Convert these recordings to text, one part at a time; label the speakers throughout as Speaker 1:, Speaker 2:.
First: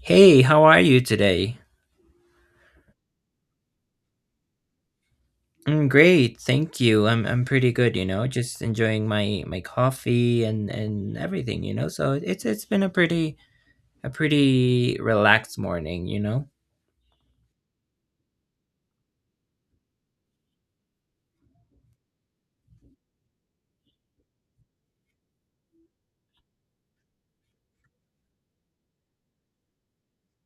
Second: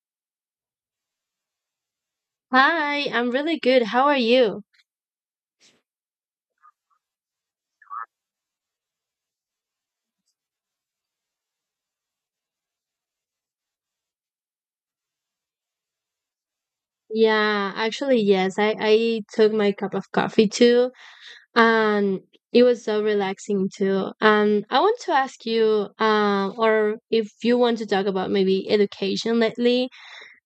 Speaker 1: Hey, how are you today?
Speaker 2: Hi, I'm really good. How are you?
Speaker 1: I'm great, thank you. I'm pretty good, you know, just enjoying my coffee and everything, you know. So it's been a pretty relaxed morning, you know.
Speaker 2: Yeah, actually, yes. I took my cup of coffee too, and it was so relaxing too. And I want to ask you, or if you want to talk about maybe education lately,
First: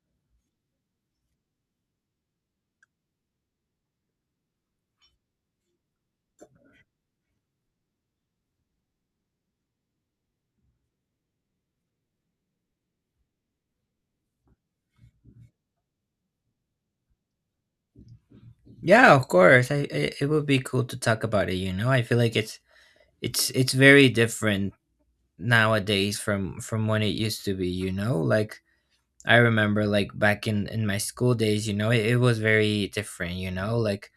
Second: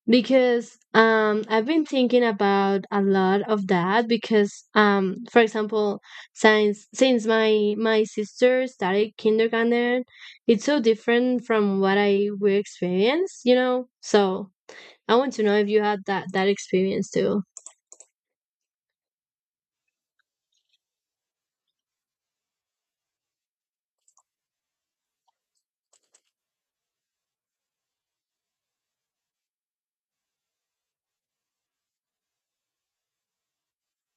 Speaker 2: because I've been thinking about a lot of that. Because for example, since my sister started kindergarten, it's so different from what I will experience, you know. So I want to know if you had that experience too.
Speaker 1: Yeah, of course. I it would be cool to talk about it, you know. I feel like it's very different nowadays from when it used to be, you know? Like I remember like back in my school days, you know, it was very different, you know, like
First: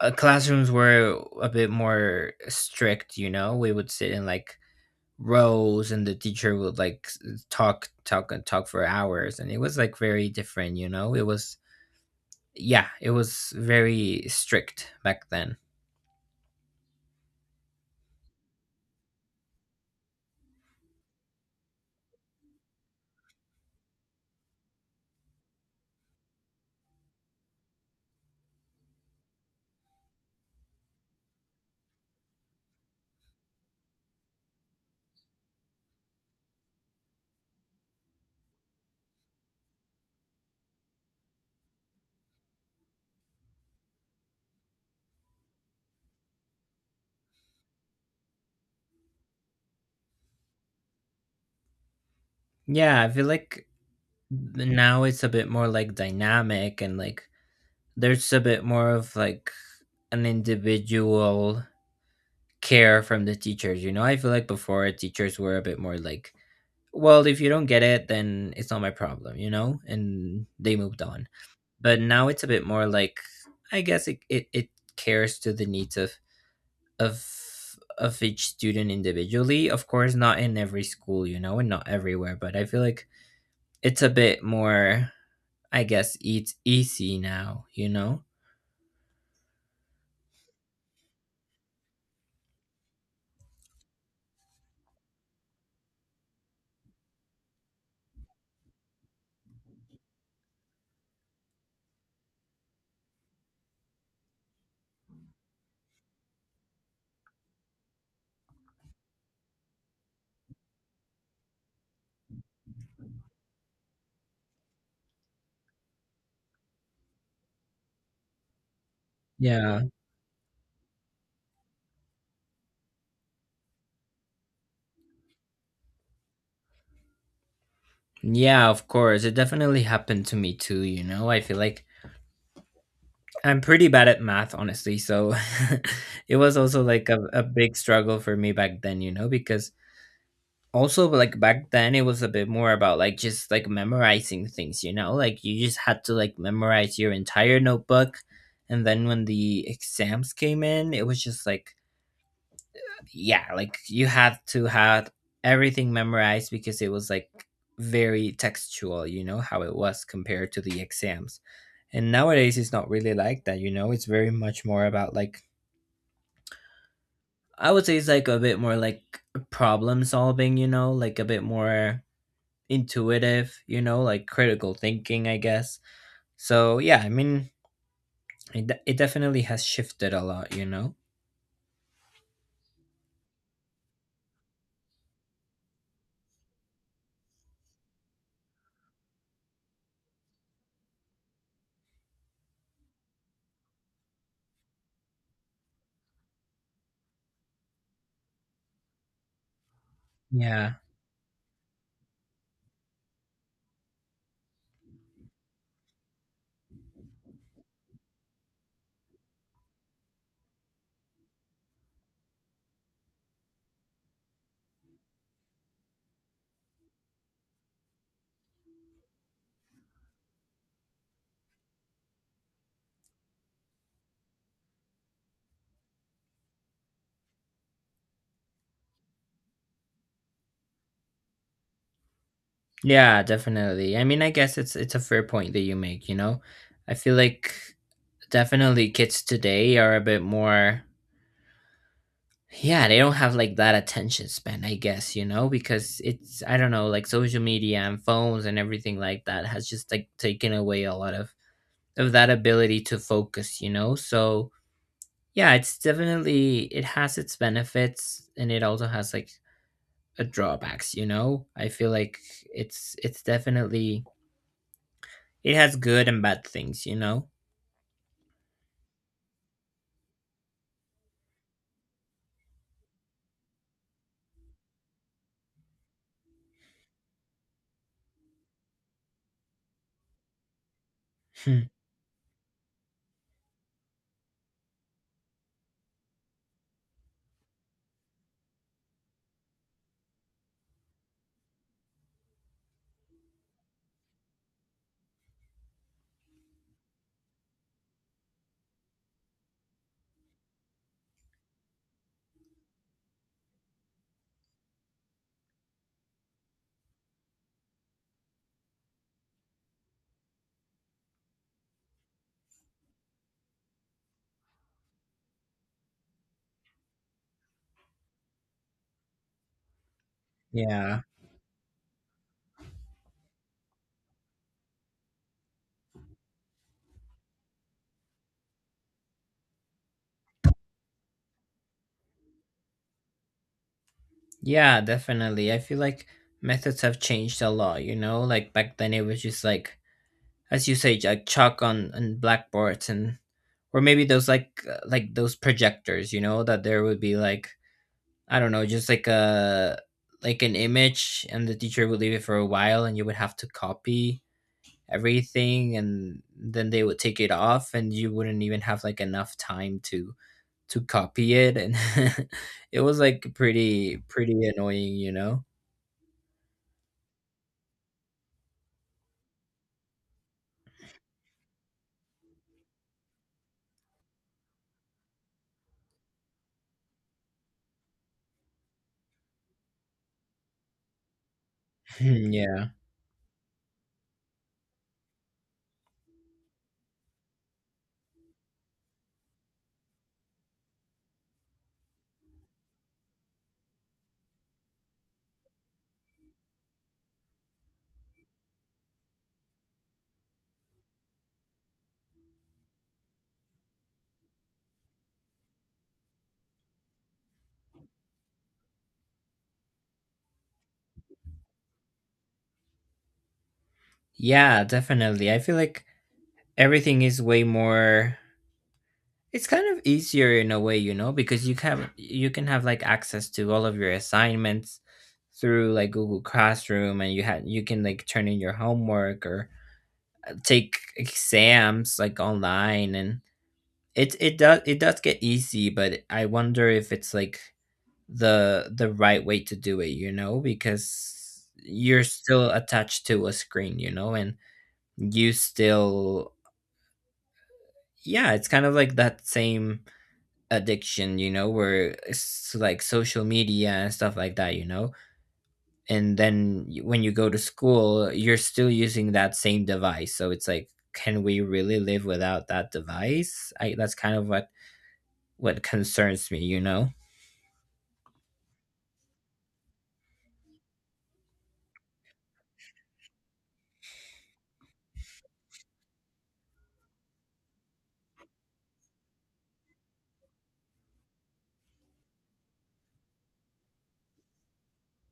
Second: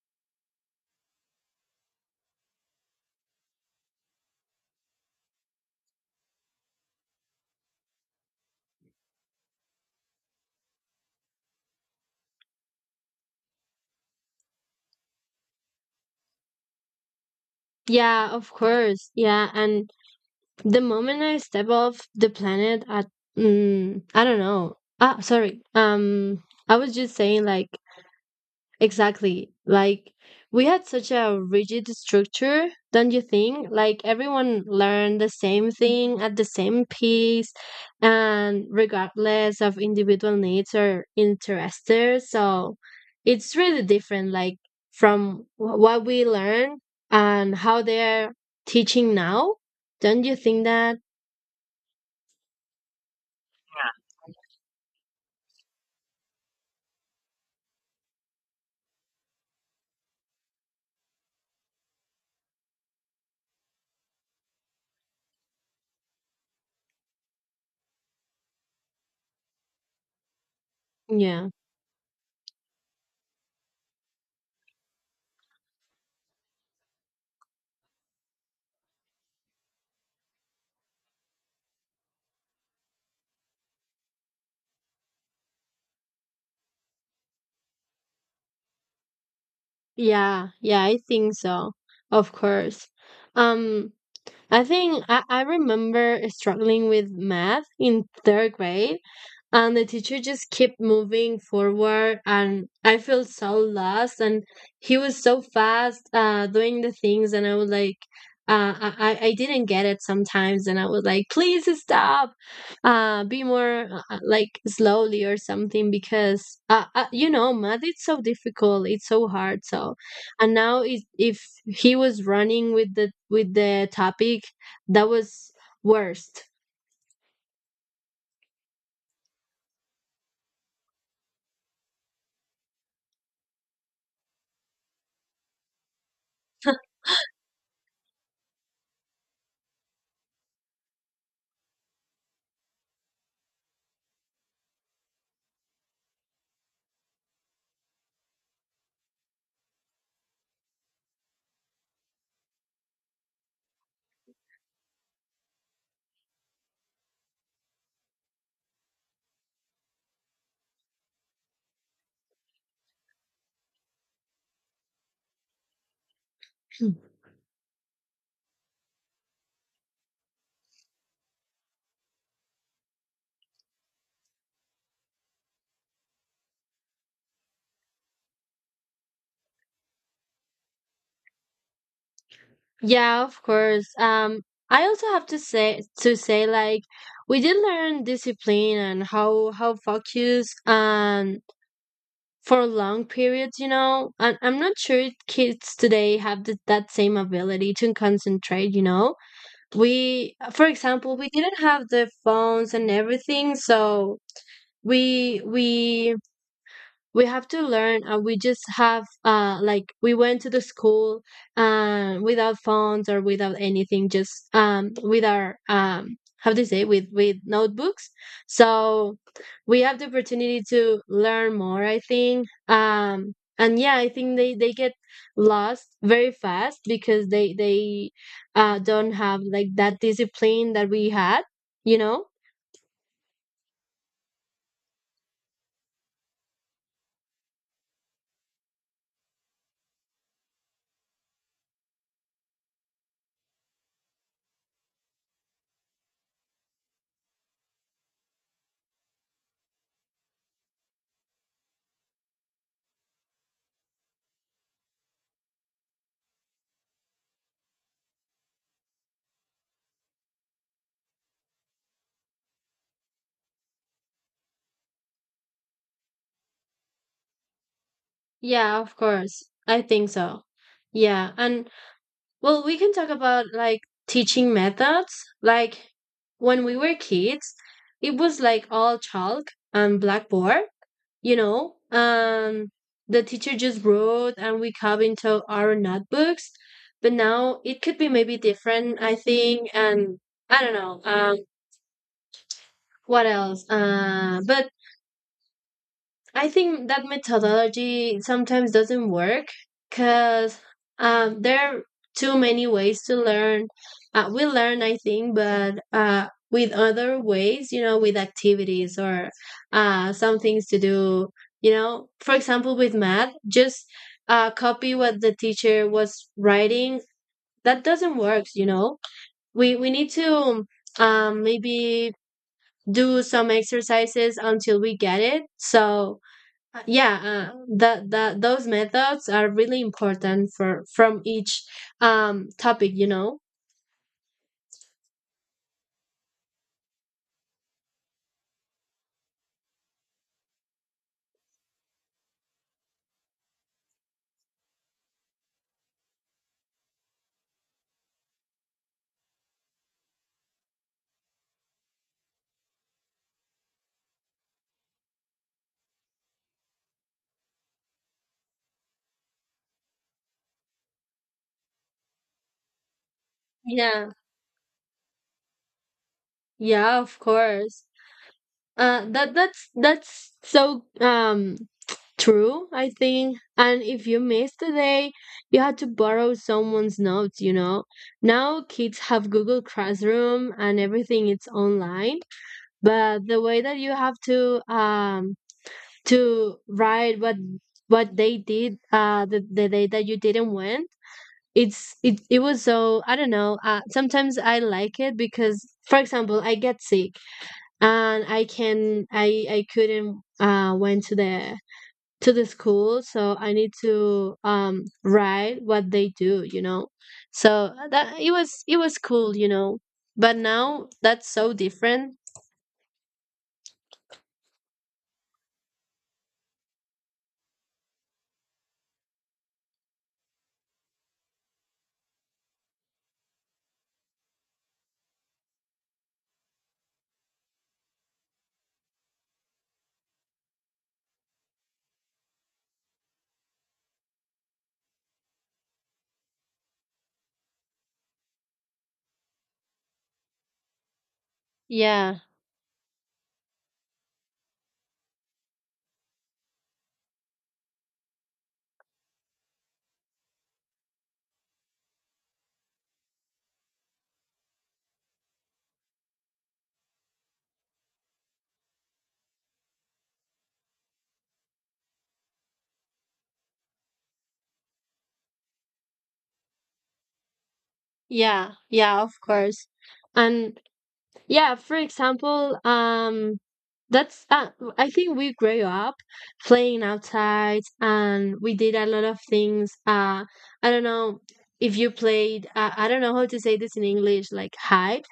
Speaker 1: classrooms were a bit more strict, you know. We would sit in like rows, and the teacher would like talk and talk for hours, and it was like very different, you know. It was yeah, it was very strict back then.
Speaker 2: Yeah, of course. Yeah, and the moment I step off the planet, I don't know. Ah, sorry. I was just saying like. Exactly. Like we had such a rigid structure, don't you think? Like everyone learned the same thing at the same pace and regardless of individual needs or interests. So it's really different, like, from what we learn and how they're teaching now. Don't you think that?
Speaker 1: Yeah, I feel like now it's a bit more like dynamic, and like there's a bit more of like an individual care from the teachers, you know. I feel like before teachers were a bit more like, well, if you don't get it, then it's not my problem, you know, and they moved on.
Speaker 2: Yeah.
Speaker 1: But now it's a bit more like, I guess it cares to the needs of of each student individually, of course not in every school, you know, and not everywhere, but I feel like it's a bit more, I guess it's easy now, you know.
Speaker 2: Yeah, yeah, I think so. Of course. Um I think I remember struggling with math in third grade, and the teacher just kept moving forward, and I felt so lost. And he was so fast, doing the things, and I was like, I didn't get it sometimes, and I was like, please stop, be more, like slowly or something, because math it's so difficult, it's so hard,
Speaker 1: Yeah,
Speaker 2: so. And now is if he was running with the topic that was worst.
Speaker 1: yeah, of course, it definitely happened to me too, you know. I feel like I'm pretty bad at math, honestly. So it was also like a big struggle for me back then, you know, because also like back then it was a bit more about like just like memorizing things, you know, like you just had to like memorize your entire notebook. And then when the exams came in, it was just like, yeah, like you had to have everything memorized, because it was like very textual, you know, how it was compared to the exams. And nowadays it's not really like that, you know, it's very much more about like, I would say it's like a bit more like problem solving, you know, like a bit more intuitive, you know, like critical thinking, I guess. So yeah, I mean, it definitely has shifted a lot, you know?
Speaker 2: Yeah, of course. I also have to say, like, we did learn discipline and how focus, for long periods, you know, and I'm not sure kids today have that same ability to concentrate, you know. We, for
Speaker 1: Yeah.
Speaker 2: example, we didn't have the phones and everything. So we we we have to learn, and we just have, like, we went to the school, without phones or without anything, just, with our, how do you say, with notebooks. So we have the opportunity to learn more, I think. And yeah, I think they get lost very fast because they don't have like that discipline that we had, you know.
Speaker 1: Yeah, definitely. I mean, I guess it's a fair point that you make, you know. I feel like definitely kids today are a bit more, yeah, they don't have like that attention span, I guess, you know, because it's, I don't know, like social media and phones and everything like that has just like taken away a lot of that ability to focus, you know. So, yeah, it's definitely, it has its benefits, and it also has like a drawbacks, you know. I feel like it's definitely it has good and bad things, you know?
Speaker 2: Yeah, of course, I think so. Yeah. And well, we can talk about, like, teaching methods. Like when we were kids, it was like all chalk and blackboard, you know,
Speaker 1: Hmm.
Speaker 2: and the teacher just wrote and we carved into our notebooks. But now it could be maybe different, I think. And I don't know. What else? But I think that methodology sometimes doesn't work because, there are too many ways to learn. We learn, I think, but, with other ways, you know, with activities or, some things to do. You know, for example, with math, just, copy what the teacher was writing. That doesn't work. You know, we need to,
Speaker 1: Yeah,
Speaker 2: maybe do some exercises until we get it. So, yeah, the those methods are really important for from each topic, you know.
Speaker 1: yeah, definitely. I feel like methods have changed a lot, you know? Like back then it was just like, as you say, like chalk on and blackboards, and or maybe those like those projectors, you know, that there would be like, I don't know, just like a like an image, and the teacher would leave it for a while and you would have to copy everything, and then they would take it off and you wouldn't even have like enough time to copy it, and it was like pretty
Speaker 2: Yeah,
Speaker 1: pretty annoying, you know?
Speaker 2: yeah, of course. That's so, true, I think. And if you missed a day, you had to borrow someone's notes, you know. Now kids have Google Classroom and everything, it's online,
Speaker 1: Hmm, yeah.
Speaker 2: but the way that you have to, to write what they did, the day that you didn't win, it was so, I don't know. Sometimes I like it because, for example, I get sick, and I can I couldn't, went to the school, so I need to, write what they do, you know. So, that, it was cool, you know. But now that's so different.
Speaker 1: Yeah, definitely. I feel like everything is way more, it's kind of easier in a way, you know, because you can have like access to all of your assignments through like Google Classroom, and you can like turn in your homework or take exams like online, and it does get easy, but I wonder if it's like the right way to do it, you know, because you're
Speaker 2: Yeah.
Speaker 1: still attached to a screen, you know, and you still yeah, it's kind of like that same addiction, you know, where it's like social media and stuff like that, you know. And then when you go to school, you're still using that same device. So it's like, can we really live without that device? I that's kind of what concerns me, you know.
Speaker 2: Yeah, yeah, of course. And, yeah, for example, that's I think we grew up playing outside, and we did a lot of things. I don't know if you played. I don't know how to say this in English. Like hide.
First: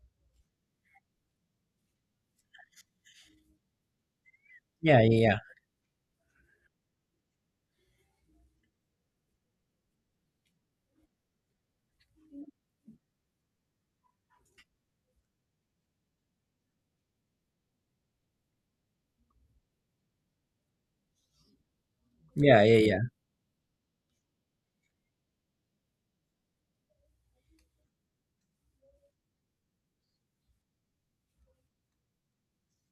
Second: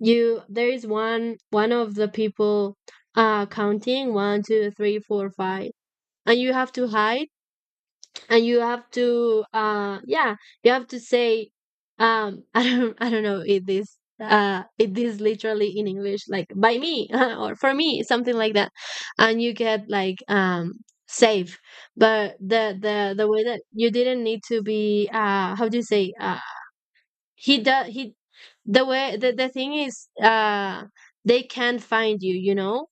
Speaker 2: You, there is one of the people, counting one, two, three,
Speaker 1: Yeah, yeah,
Speaker 2: four,
Speaker 1: yeah.
Speaker 2: five, and you have to hide, and you have to, yeah, you have to say, I don't know if this, if this literally in English, like, by me or for me, something like that. And you get like, safe. But
Speaker 1: Yeah, yeah,
Speaker 2: the
Speaker 1: yeah.
Speaker 2: the the way that you didn't need to be, how do you say, he does he the thing is, they can't find you, you know.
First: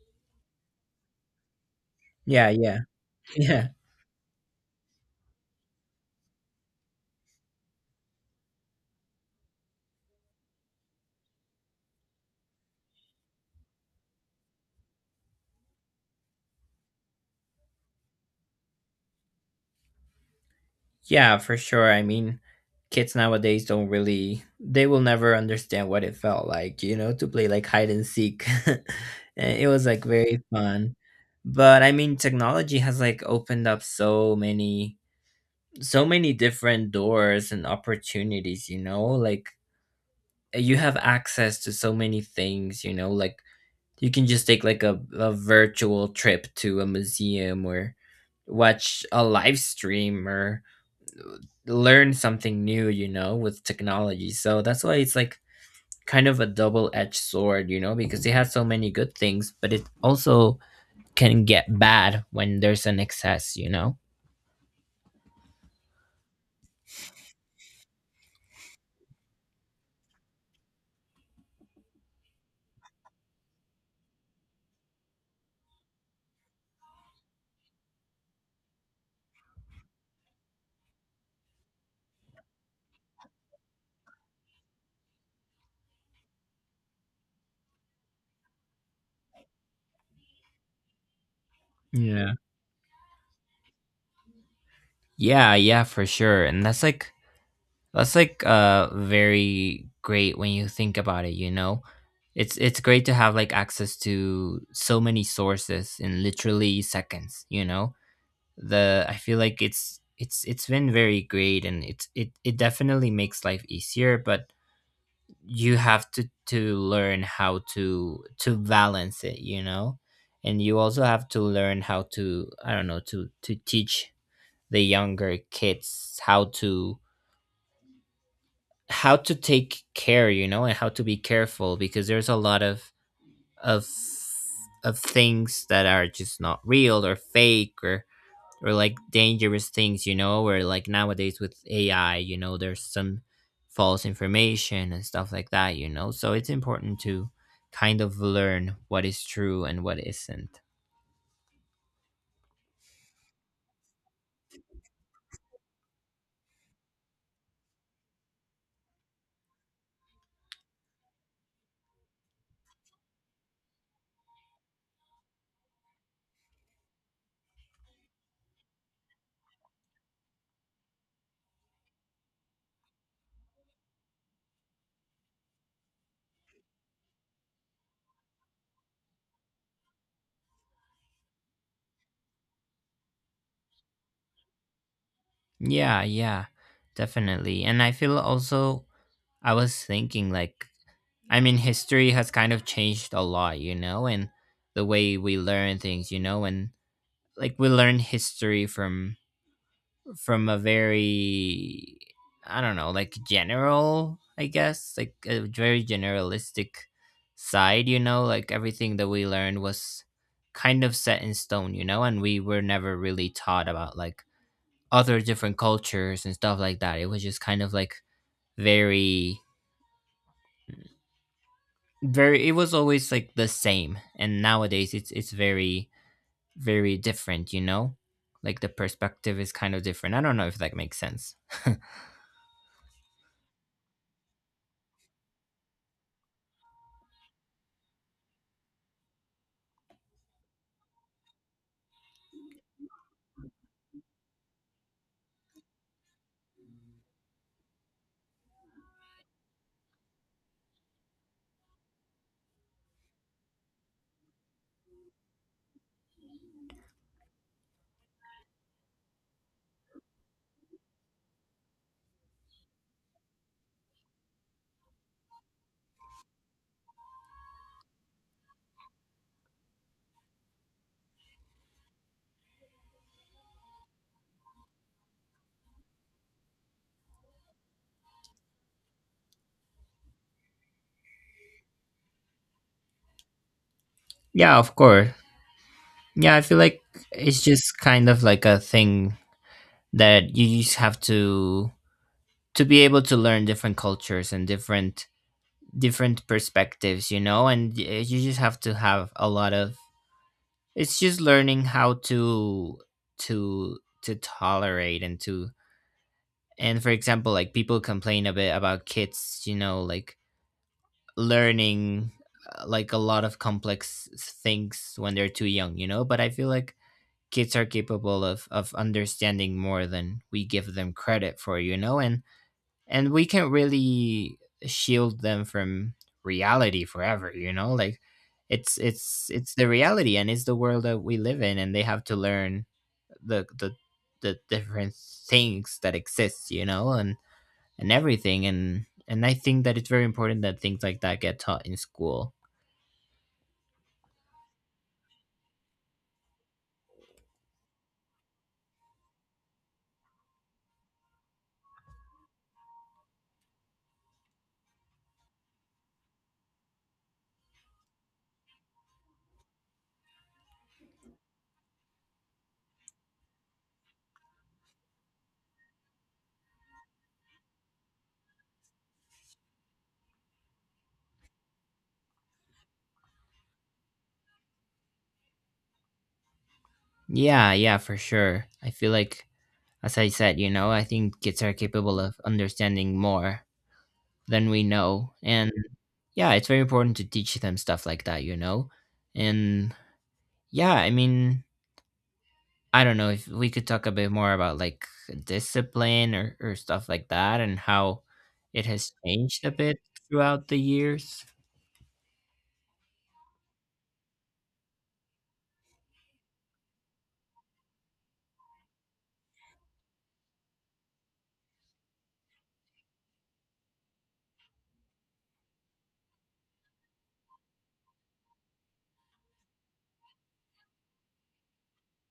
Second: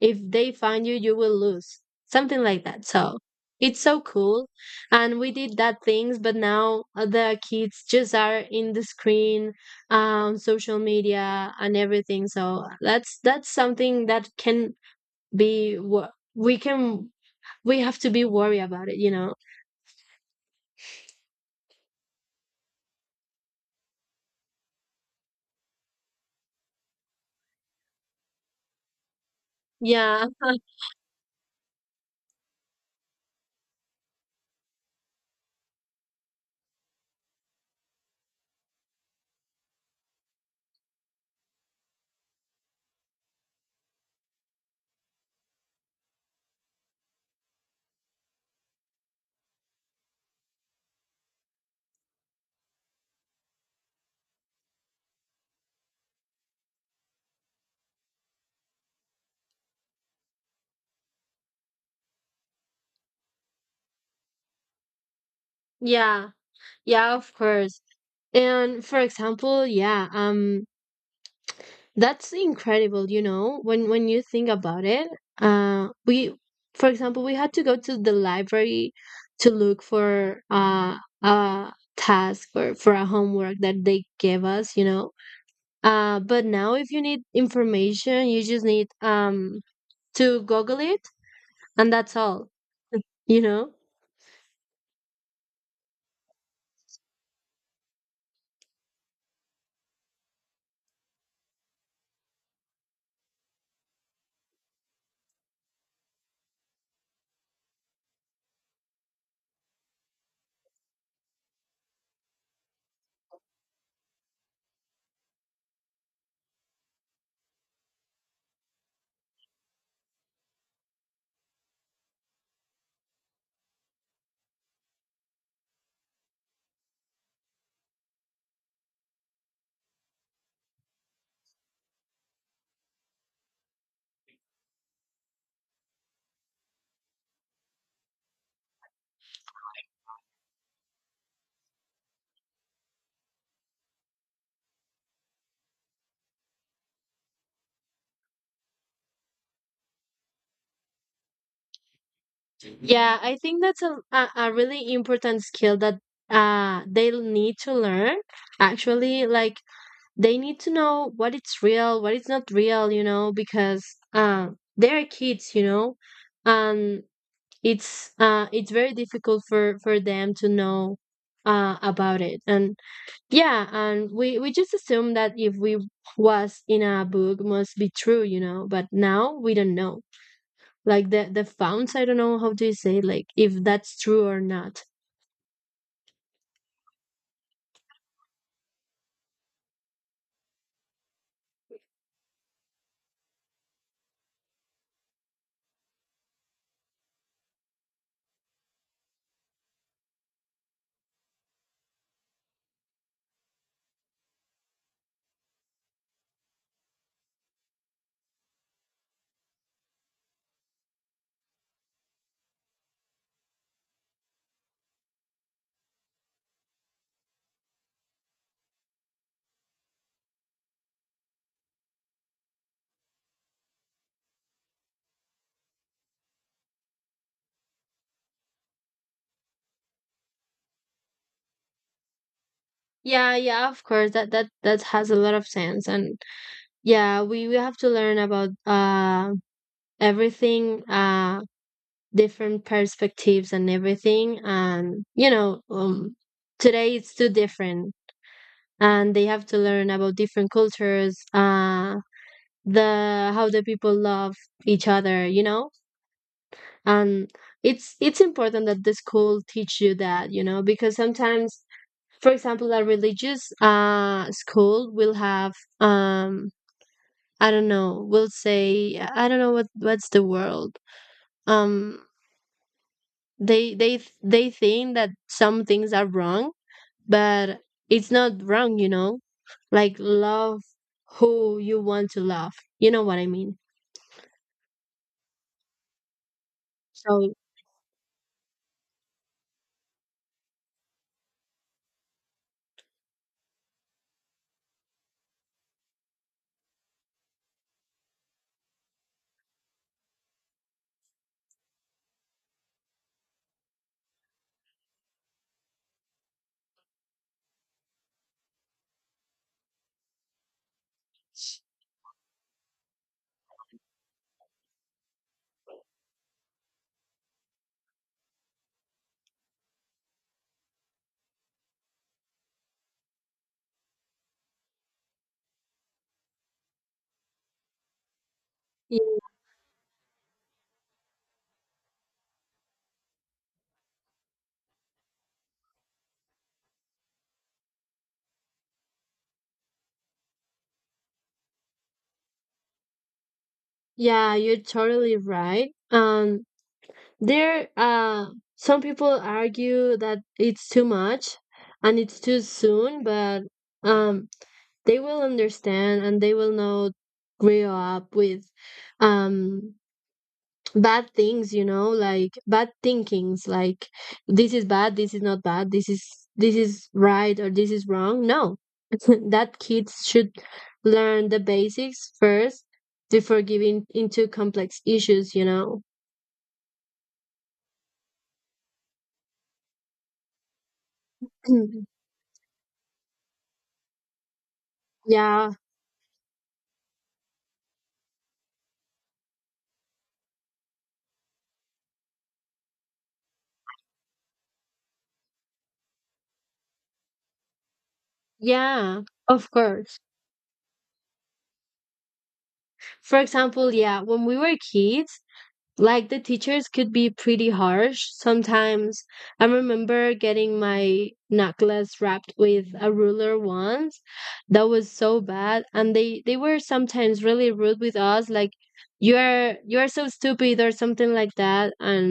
Speaker 2: If they find you will lose, something
Speaker 1: Yeah,
Speaker 2: like
Speaker 1: yeah.
Speaker 2: that. So it's so cool, and we did that things, but now the kids just are in the screen, social media and everything. So that's something that can be, we can we have to be worried about it, you know.
Speaker 1: Yeah, for sure. I mean, kids nowadays don't really, they will never understand what it felt like, you know, to play like hide and seek. And it was like
Speaker 2: Yeah.
Speaker 1: very fun. But I mean, technology has like opened up so many, so many different doors and opportunities, you know, like you have access to so many things, you know, like you can just take like a virtual trip to a museum or watch a live stream or learn something new, you know, with technology. So that's why it's like kind of a double edged sword, you know, because it has so many good things, but it also can get bad when there's an excess, you know?
Speaker 2: Yeah, yeah, of course. And for example, yeah, that's incredible, you know, when you think about it. We, for example, we had to go to the library to look for, a task or for a homework that they gave us, you know. But now if you need information, you just need, to Google it, and that's
Speaker 1: Yeah.
Speaker 2: all, you know.
Speaker 1: Yeah, yeah, for sure. And that's like very great when you think about it, you know. It's great to have like access to so many sources in literally seconds, you know. The I feel like it's been very great, and it definitely makes life easier, but you have to learn how to balance it, you know? And you also have to learn how to, I don't know, to teach the younger kids how to take care, you know, and how to be careful, because there's a lot of of things that are just not real or fake or like dangerous things, you know, where like nowadays with AI, you know, there's some false information and stuff like that, you know. So it's important to kind of learn what is true and what isn't.
Speaker 2: Yeah, I think that's a really important skill that, they'll need to learn, actually, like, they need to know what it's real, what it's not real, you know, because, uh, they're kids, you know, and it's very difficult for them to know, about it. And yeah, and we just assume that if we was in a book must be true, you know, but now we don't know. Like the founts, I don't know how do you say, like, if that's true or not.
Speaker 1: Yeah, yeah, definitely. And I feel also, I was thinking like, I mean, history has kind of changed a lot, you know, and the way we learn things, you know, and like we learn history from a very, I don't know, like general, I guess, like a very generalistic side, you know, like everything that we learned was kind of set in stone, you know, and we were never really taught about like other different cultures and stuff like that. It was just kind of like very, very it was always like the same. And nowadays it's very, very different, you know? Like the perspective is kind of different. I don't know if that makes sense.
Speaker 2: Yeah, yeah, of course. That has a lot of sense, and yeah, we have to learn about, everything, different perspectives and everything, and you know, today it's too different, and they have to learn about different cultures, the how the people love each other, you know. And it's important that the school teach you that, you know, because sometimes, for example, a religious, school will have, um I don't know, will say, I don't know, what's the word, um they think that some things are wrong, but it's not wrong, you know, like, love who you want to love. You know what I mean?
Speaker 1: Yeah, of course. Yeah, I feel like
Speaker 2: So,
Speaker 1: it's just kind of like a thing that you just have to be able to learn different cultures and different perspectives, you know, and you just have to have a lot of, it's just learning how to tolerate, and for example, like people complain a bit about kids, you know, like learning like a lot of complex things when they're too young, you know, but I feel like kids are capable of understanding more than we give them credit for, you know, and we can really shield them from reality forever, you know, like it's
Speaker 2: y-
Speaker 1: it's it's the reality, and it's the world that we live in, and they have to learn the the the different things that exist, you know, and everything, and I think that it's very important that things like that get taught in school.
Speaker 2: yeah you're totally right. There, some people argue that it's too much and it's too soon, but, um they will understand, and they will not grow up with, um bad things, you know, like bad thinkings, like this is bad, this is not bad, this is right, or this is wrong. No. That kids should learn the basics first before giving into complex issues, you know.
Speaker 1: Yeah, yeah, for sure, I feel like, as I said, you know, I think kids are capable of understanding more than we know.
Speaker 2: Yeah,
Speaker 1: And yeah, it's very important to teach them stuff like that, you know? And yeah, I mean, I don't know if we could talk a bit more about like discipline, or stuff like that, and how it has
Speaker 2: yeah,
Speaker 1: changed
Speaker 2: of
Speaker 1: a bit
Speaker 2: course.
Speaker 1: throughout the years.
Speaker 2: For example, yeah, when we were kids, like the teachers could be pretty harsh sometimes. I remember getting my knuckles wrapped with a ruler once. That was so bad, and they were sometimes really rude with us, like, you're so stupid or something like that. And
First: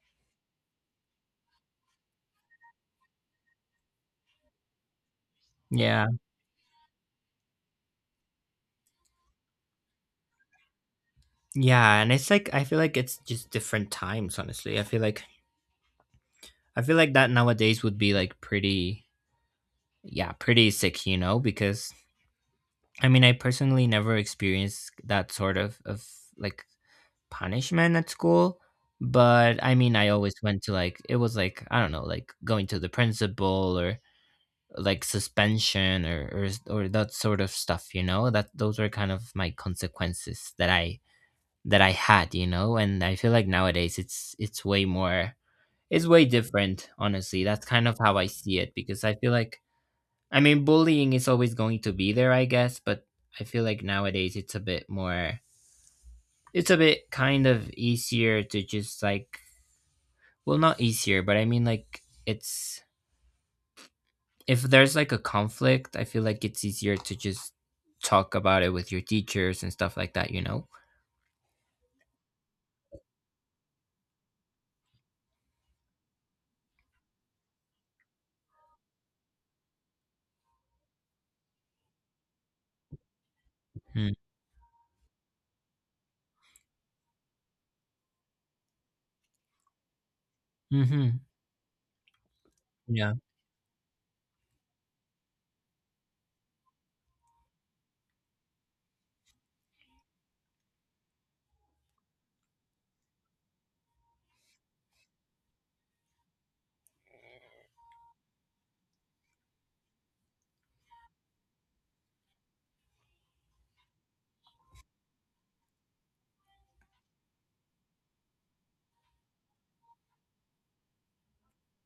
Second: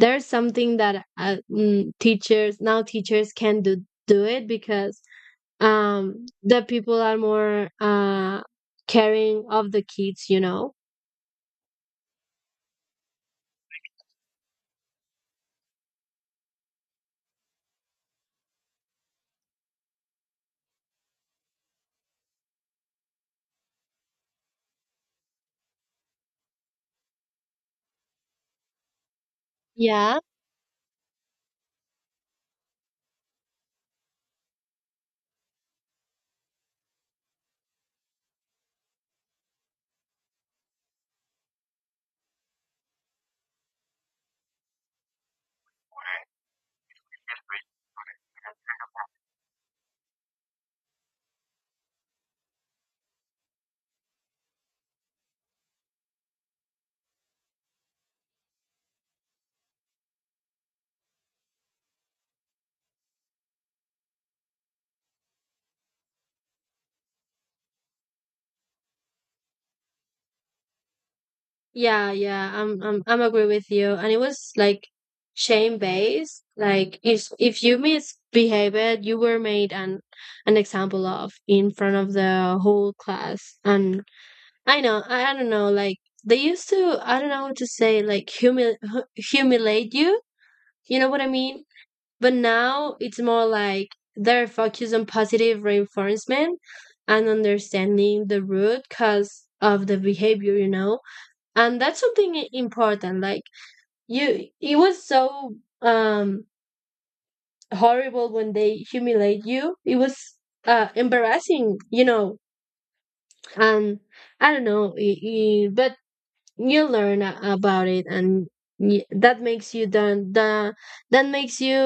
Speaker 2: there's something that, teachers now teachers can do it, because,
Speaker 1: Yeah.
Speaker 2: the people are more, caring of the kids, you know.
Speaker 1: Yeah. And it's like, I feel like it's just different times, honestly. I feel like that nowadays would be like pretty, yeah, pretty sick, you know, because I mean, I personally never experienced that sort of like punishment at school, but I mean, I
Speaker 2: Yeah.
Speaker 1: always went to like, it was like, I don't know, like going to the principal or like suspension or or that sort of stuff, you know? That those were kind of my consequences that I had, you know? And I feel like nowadays it's way different, honestly. That's kind of how I see it, because I feel like I mean, bullying is always going to be there, I guess, but I feel like nowadays it's a bit more, it's a bit kind of easier to just like, well, not easier, but I mean, like, it's, if there's like a conflict, I feel like it's easier to just talk about it with your teachers and stuff like that, you know?
Speaker 2: Yeah, yeah, I'm agree with you. And it was like shame based. Like, if you misbehaved, you were made an example of in front of the whole class. And
Speaker 1: Hmm.
Speaker 2: I know, I don't know, like they used to, I don't know how to say, like, humiliate you. You know
Speaker 1: Mm-hmm.
Speaker 2: what I mean? But now
Speaker 1: Yeah.
Speaker 2: it's more like they're focused on positive reinforcement and understanding the root cause of the behavior, you know? And that's something, important, like, you, it was so, um horrible when they humiliate you. It was, embarrassing, you know. And I don't know, I but you learn, about it. And that makes you don't, the that makes you,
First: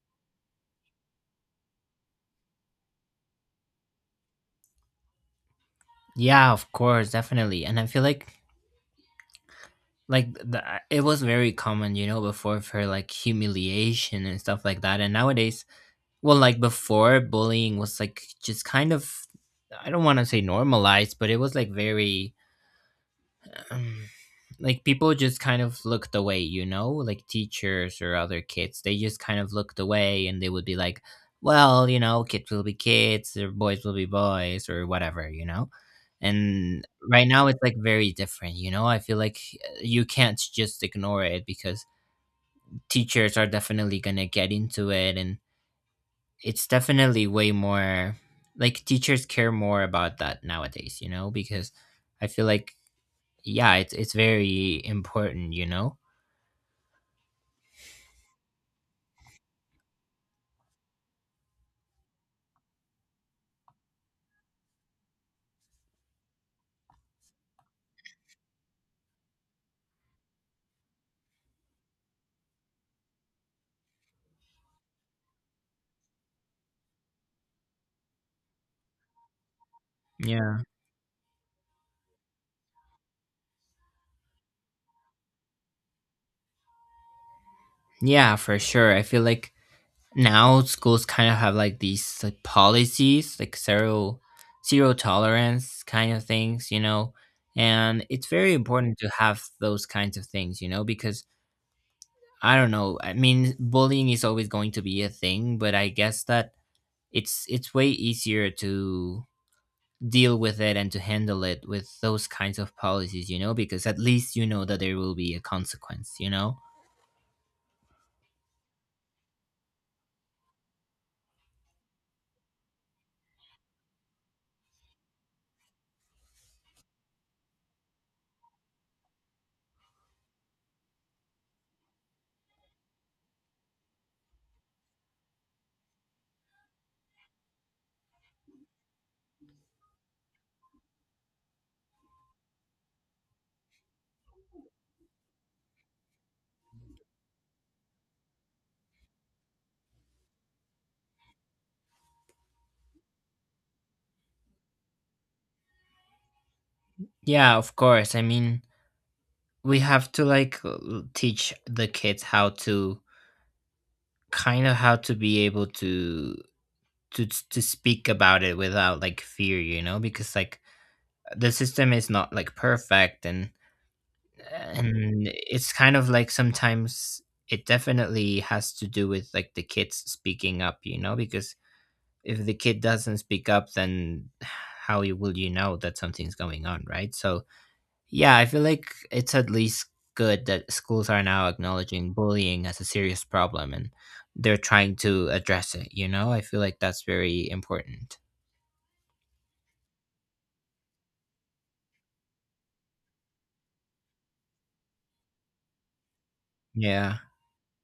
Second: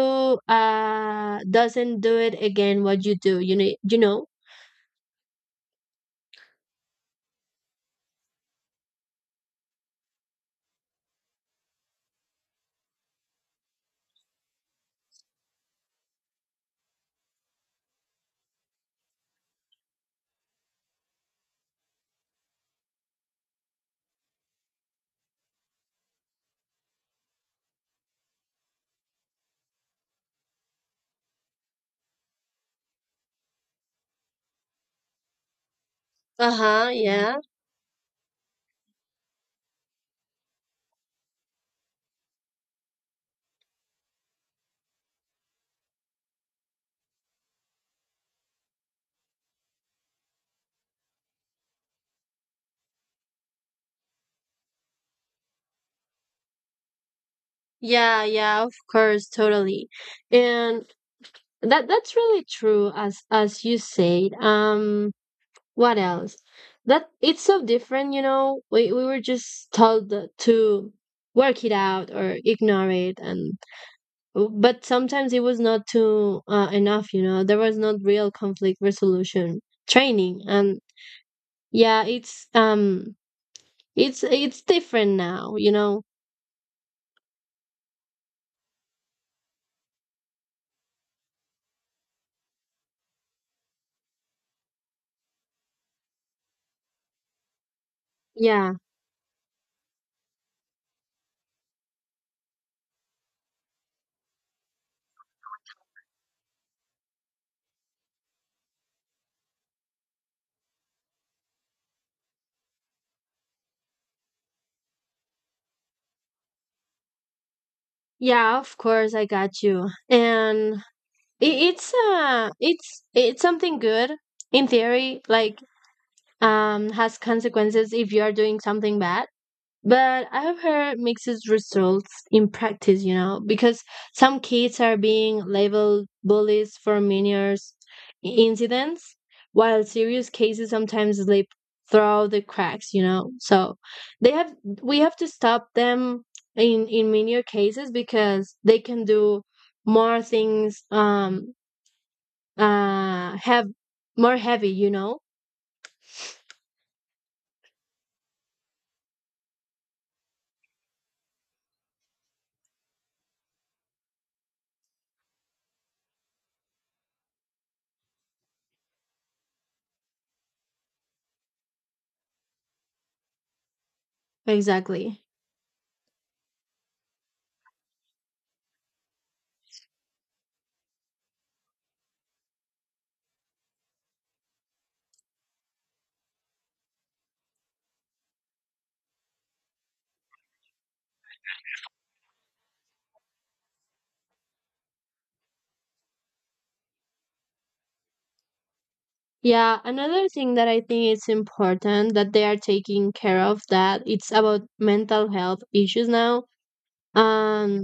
Speaker 2: doesn't do it again, what you do.
Speaker 1: Yeah, of course, definitely. And I feel like the, it was very common, you know, before, for like humiliation and stuff like that. And nowadays, well, like before, bullying was like just kind of, I don't want to say normalized, but it was like very, um, like people just kind of looked away, you know? Like teachers or other kids, they just kind of looked away and they would be like, well, you know, kids will be kids, or boys will be boys, or whatever, you know? And
Speaker 2: Uh-huh. Mm.
Speaker 1: right
Speaker 2: Yeah,
Speaker 1: now it's like very different, you know? I feel like you can't just ignore it because teachers are definitely going to get into it, and it's definitely way more, like teachers care more about that nowadays, you know, because I feel like yeah, it's very important, you know.
Speaker 2: yeah, yeah, of course, totally. And that's really true, as you said. What else? That it's so different, you know. We were just told that, to work it out or ignore it, and but sometimes it was not too, enough, you know. There was not real conflict resolution training.
Speaker 1: Yeah.
Speaker 2: And yeah, it's different now, you know.
Speaker 1: Yeah, for sure. I feel like now schools kind of have like these like policies, like zero tolerance kind of things, you know. And it's very
Speaker 2: Yeah.
Speaker 1: important to have those kinds of things, you know, because I don't know. I mean, bullying is always going to be a thing, but I guess that it's way easier to deal with it and to handle it with those kinds of policies, you know, because at least you know that there will be a consequence, you know?
Speaker 2: Yeah, of course, I got you. And it, it's something good in theory, like has consequences if you are doing something bad, but I have heard mixed results in practice, you know, because some kids are being labeled bullies for incidents while serious cases sometimes slip through the cracks, you know. So they have we have to stop them in minor cases because they can do more things, have more heavy, you know.
Speaker 1: Yeah, of course. I mean, we have to like teach the kids how to kind of how to be able to to speak about it without like fear, you know, because like the system is not like perfect,
Speaker 2: Exactly.
Speaker 1: and it's kind of like sometimes it definitely has to do with like the kids speaking up, you know, because if the kid doesn't speak up, then how will you know that something's going on, right? So yeah, I feel like it's at least good that schools are now acknowledging bullying as a serious problem and they're trying to address it, you know, I feel like that's very important.
Speaker 2: Yeah, another thing that I think it's important that they are taking care of, that it's about mental health issues now.
Speaker 1: Yeah.
Speaker 2: um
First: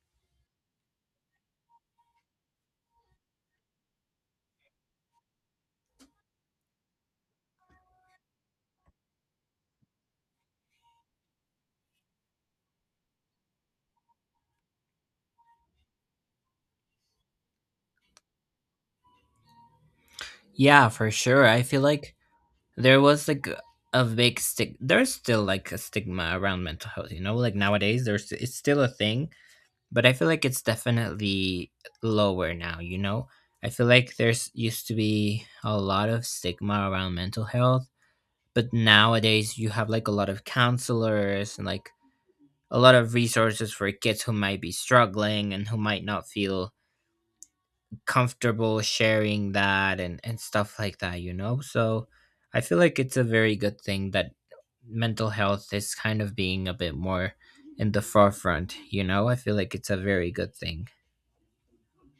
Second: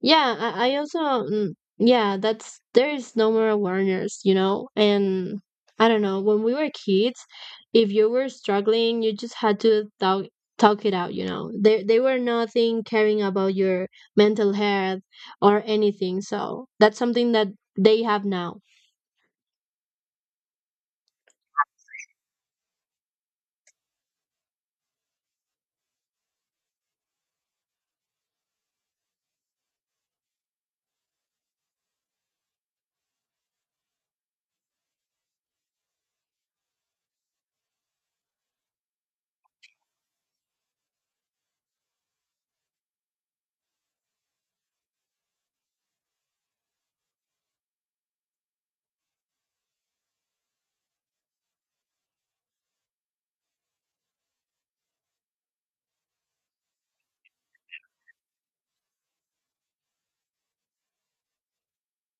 Speaker 2: Yeah, I also yeah, that's there is no more awareness, you know. And I don't know, when we were kids, if you were struggling, you just had to talk it out, you know. They were nothing caring about your mental health or anything. So that's something that they have now.
Speaker 1: Yeah, for sure. I feel like there was like a big stick. There's still like a stigma around mental health, you know? Like nowadays, there's it's still a thing, but I feel like it's definitely lower now, you know? I feel like there's used to be a lot of stigma around mental health, but nowadays you have like a lot of counselors and like a lot of resources for kids who might be struggling and who might not feel comfortable sharing that, and stuff like that, you know? So I feel like it's a very good thing that mental health is kind of being a bit more in the forefront, you know? I feel like it's a very good thing.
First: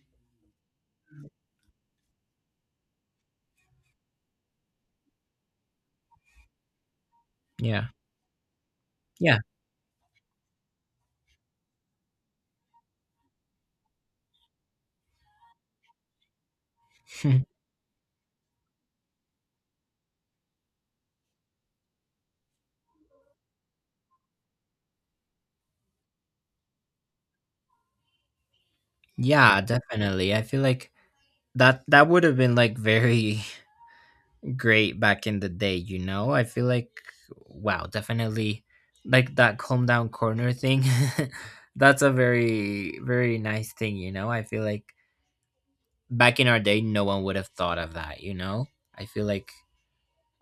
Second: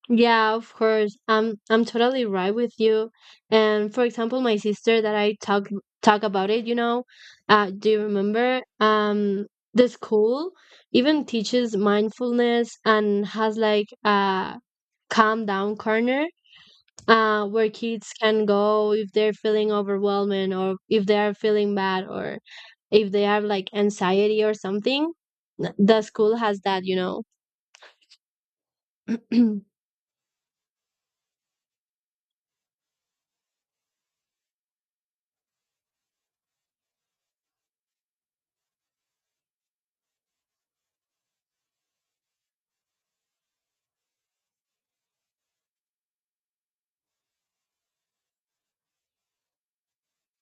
Speaker 2: Yeah, of course. I'm totally right with you. And for example, my sister that I talk about it, you know,
Speaker 1: Yeah.
Speaker 2: do you remember?
Speaker 1: Yeah.
Speaker 2: The school even teaches mindfulness and has like a calm down corner, where kids can go if they're feeling overwhelming or if they are feeling bad or if they have like anxiety or something. The school has that, you know.
Speaker 1: Yeah, definitely. I feel like that would have been like very great back in the day, you know? I feel like wow, definitely like that calm down corner thing. That's a very very nice thing, you know? I feel like back in our day no one would have thought of that, you know? I feel like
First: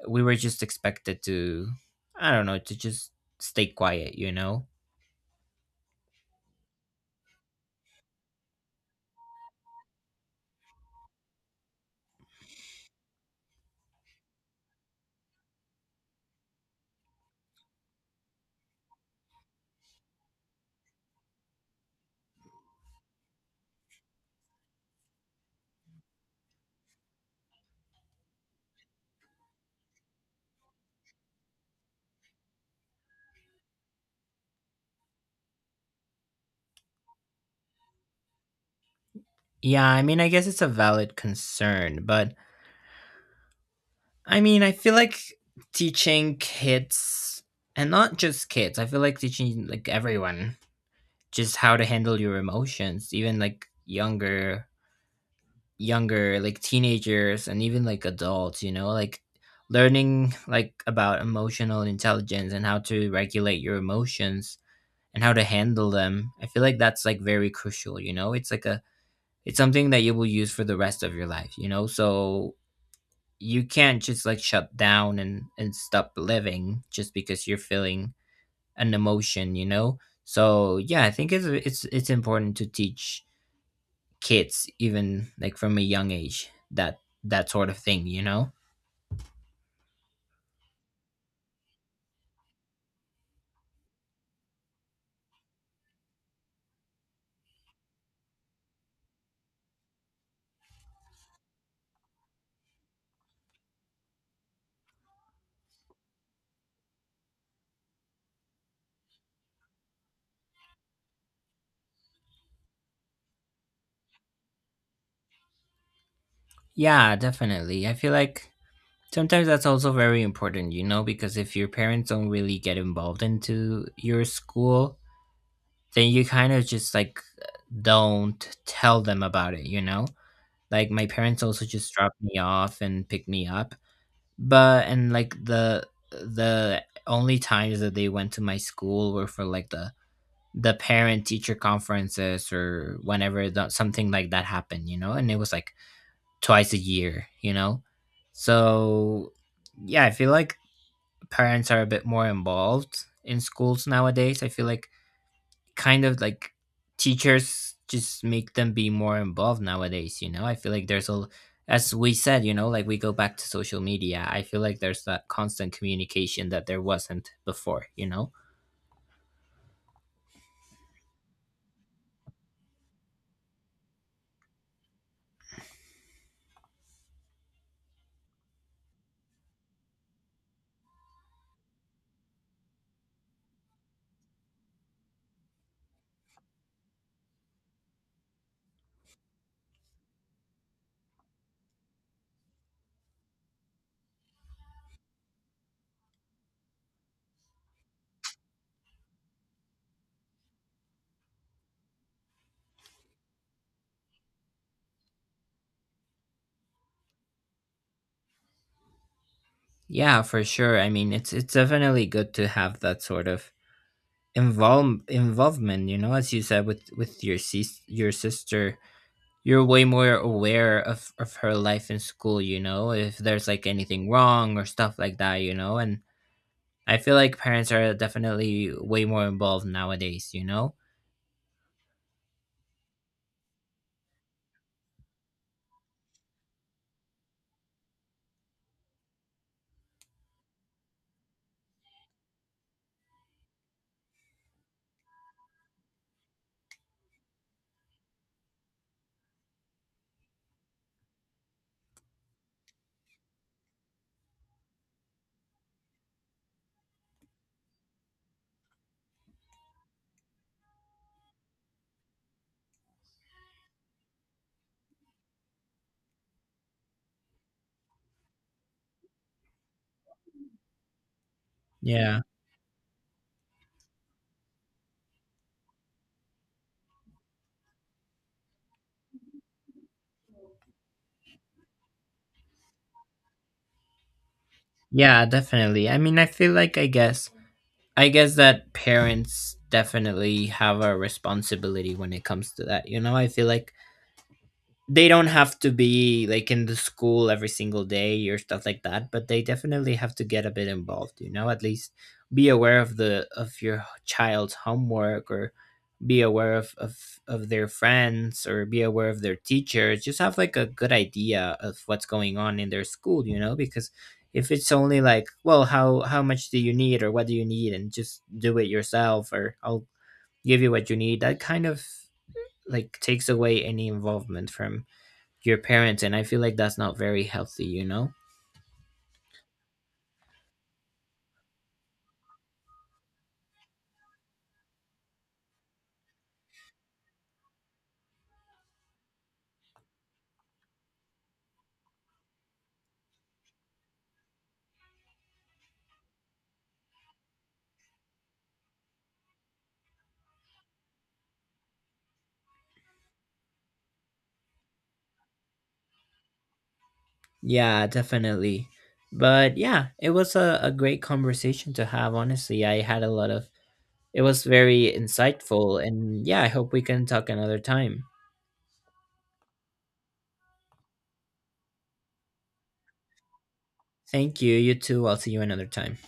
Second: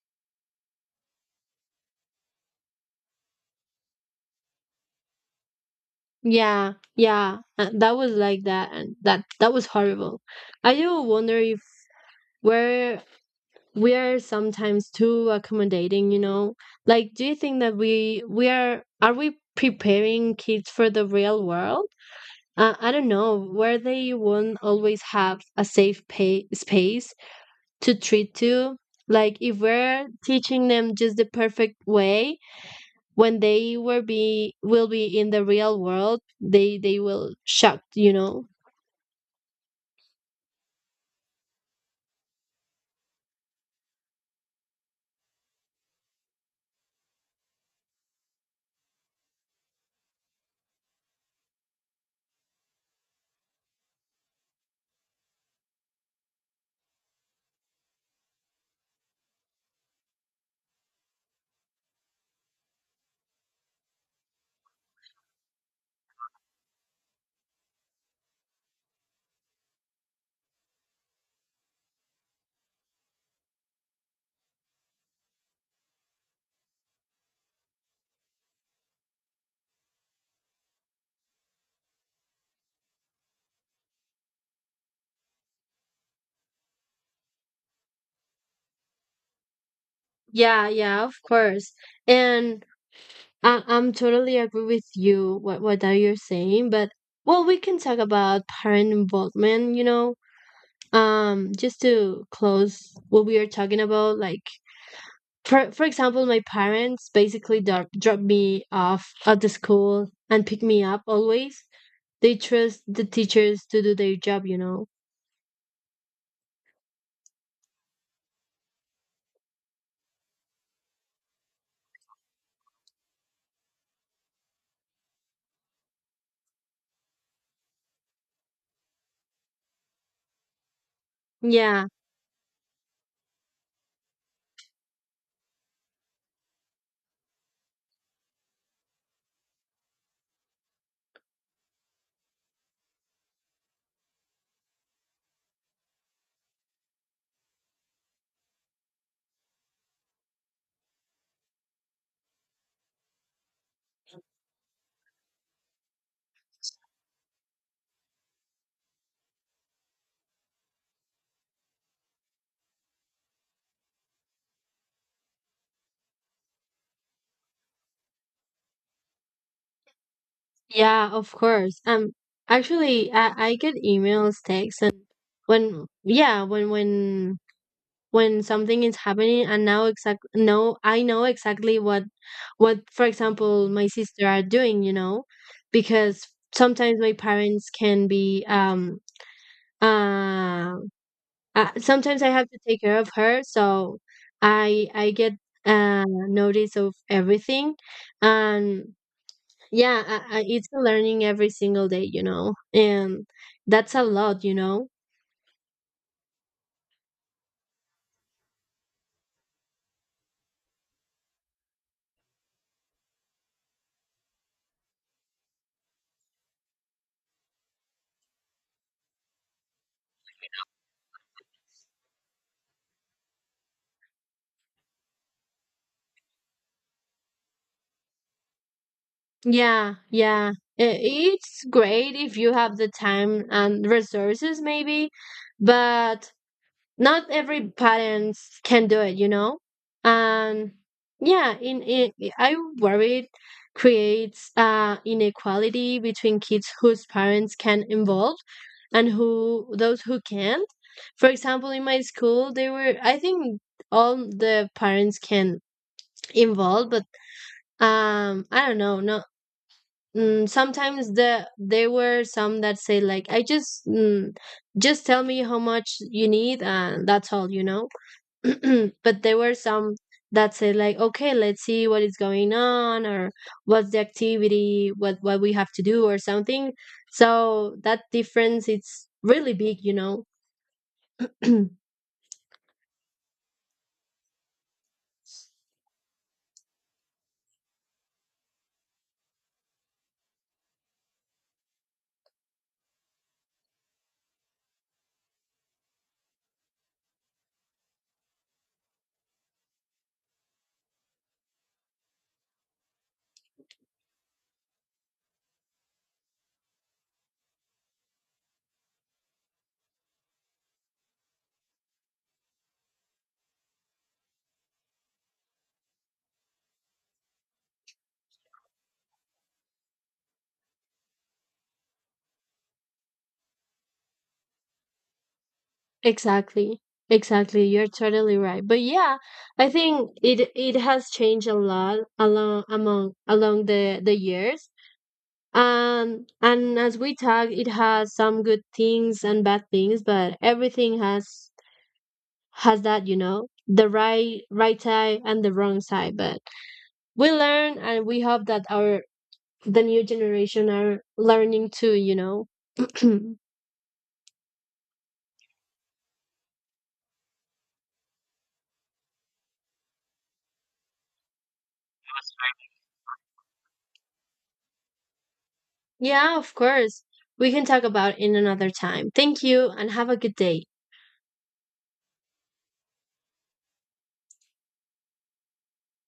Speaker 1: we were just expected to I don't know, to just stay quiet, you know?
Speaker 2: Yeah, yeah, that was like that, and that was horrible. I do wonder if we're we are sometimes too accommodating, you know. Like, do you think that we are we preparing kids for the real world? I don't know, where they won't always have a safe pay space to treat to. Like, if we're teaching them just the perfect way, when they will be in the real world, they will shocked, you know.
Speaker 1: Yeah, I mean, I guess it's a valid concern, but I mean, I feel like teaching kids, and not just kids, I feel like teaching like everyone just how to handle your emotions, even like younger, younger, like teenagers and even like adults, you know, like learning like about emotional intelligence and how to regulate your emotions and how to handle them. I feel like that's like very crucial, you know? It's like a it's something that you will use for the rest of your life, you know? So you can't just like shut down and stop living just because you're feeling an emotion, you know? So yeah, I think it's important to teach kids even like from a young age that that sort of thing, you know.
Speaker 2: Yeah, yeah, of course. And I'm totally agree with you what that you're saying, but well, we can talk about parent involvement, you know. Just to close what we are talking about, like for example, my parents basically drop me off at the school and pick me up always. They trust the teachers to do their job, you know.
Speaker 1: Yeah, definitely, I feel like sometimes that's also very important, you know, because if your parents don't really get involved into your school, then you kind of just like don't tell them about it, you know. Like my parents also
Speaker 2: Yeah.
Speaker 1: just dropped me off and picked me up. But and like the only times that they went to my school were for like the parent teacher conferences or whenever that something like that happened, you know, and it was like twice a year, you know. So yeah, I feel like parents are a bit more involved in schools nowadays. I feel like kind of like teachers just make them be more involved nowadays, you know, I feel like there's a, as we said, you know, like we go back to social media, I feel like there's that constant communication that there wasn't before, you know.
Speaker 2: Yeah, of course. Actually, I get emails, texts, and when yeah, when something is happening, and now exact no, I know exactly what for example my sister are doing, you know, because sometimes my parents can be uh, sometimes I have to take care of her. So I get notice of everything, and yeah, I, it's a learning every single day, you know. And that's a lot, you know.
Speaker 1: Yeah, for sure. I mean, it's definitely good to have that sort of involvement, you know, as you said, with your sis your sister. You're way more aware of her life in school, you know, if there's like anything wrong or stuff like that, you know. And I feel like parents are definitely way more involved
Speaker 2: Yeah,
Speaker 1: nowadays, you
Speaker 2: yeah,
Speaker 1: know?
Speaker 2: I- it's great if you have the time and resources maybe, but not every parents can do it, you know? And yeah, in I worry it creates inequality between kids whose parents can involve and who those who can't. For example, in my school, they were, I think, all the parents can involve, but I don't know, no. Sometimes there were some that say like, I just just tell me how much you need and that's all, you know. But there were some that said like, okay, let's see
Speaker 1: Mm.
Speaker 2: what is
Speaker 1: Yeah.
Speaker 2: going on, or what's the activity, what we have to do or something. So that difference, it's really big, you know.
Speaker 1: Yeah, definitely. I mean, I feel like I guess that parents definitely have a responsibility when it comes to that. You know, I feel like they don't have to be like in the school every single day or stuff like that, but they definitely have to get a bit involved, you know, at least be aware of the of your child's homework, or be aware of, of their friends, or be aware of their teachers, just have like a good idea of what's going on in their school, you know, because if it's only like, well, how much do you need, or what do you need, and just do it yourself, or I'll give you what you need, that kind of like takes away any involvement from your parents, and I feel like that's
Speaker 2: Exactly.
Speaker 1: not very
Speaker 2: Exactly,
Speaker 1: healthy, you
Speaker 2: you're
Speaker 1: know.
Speaker 2: totally right. But yeah, I think it it has changed a lot, along the years. And as we talk, it has some good things and bad things, but everything has that, you know, the right side and the wrong side. But we learn, and we hope that our the new generation are learning too, you know.
Speaker 1: Yeah, definitely. But yeah, it was a great conversation to have. Honestly, I had a lot of, it was very insightful. And
Speaker 2: Yeah,
Speaker 1: yeah, I
Speaker 2: of
Speaker 1: hope we
Speaker 2: course.
Speaker 1: can talk
Speaker 2: We
Speaker 1: another
Speaker 2: can talk
Speaker 1: time.
Speaker 2: about in another time. Thank you and have a good day.
Speaker 1: Thank you. You too. I'll see you another time.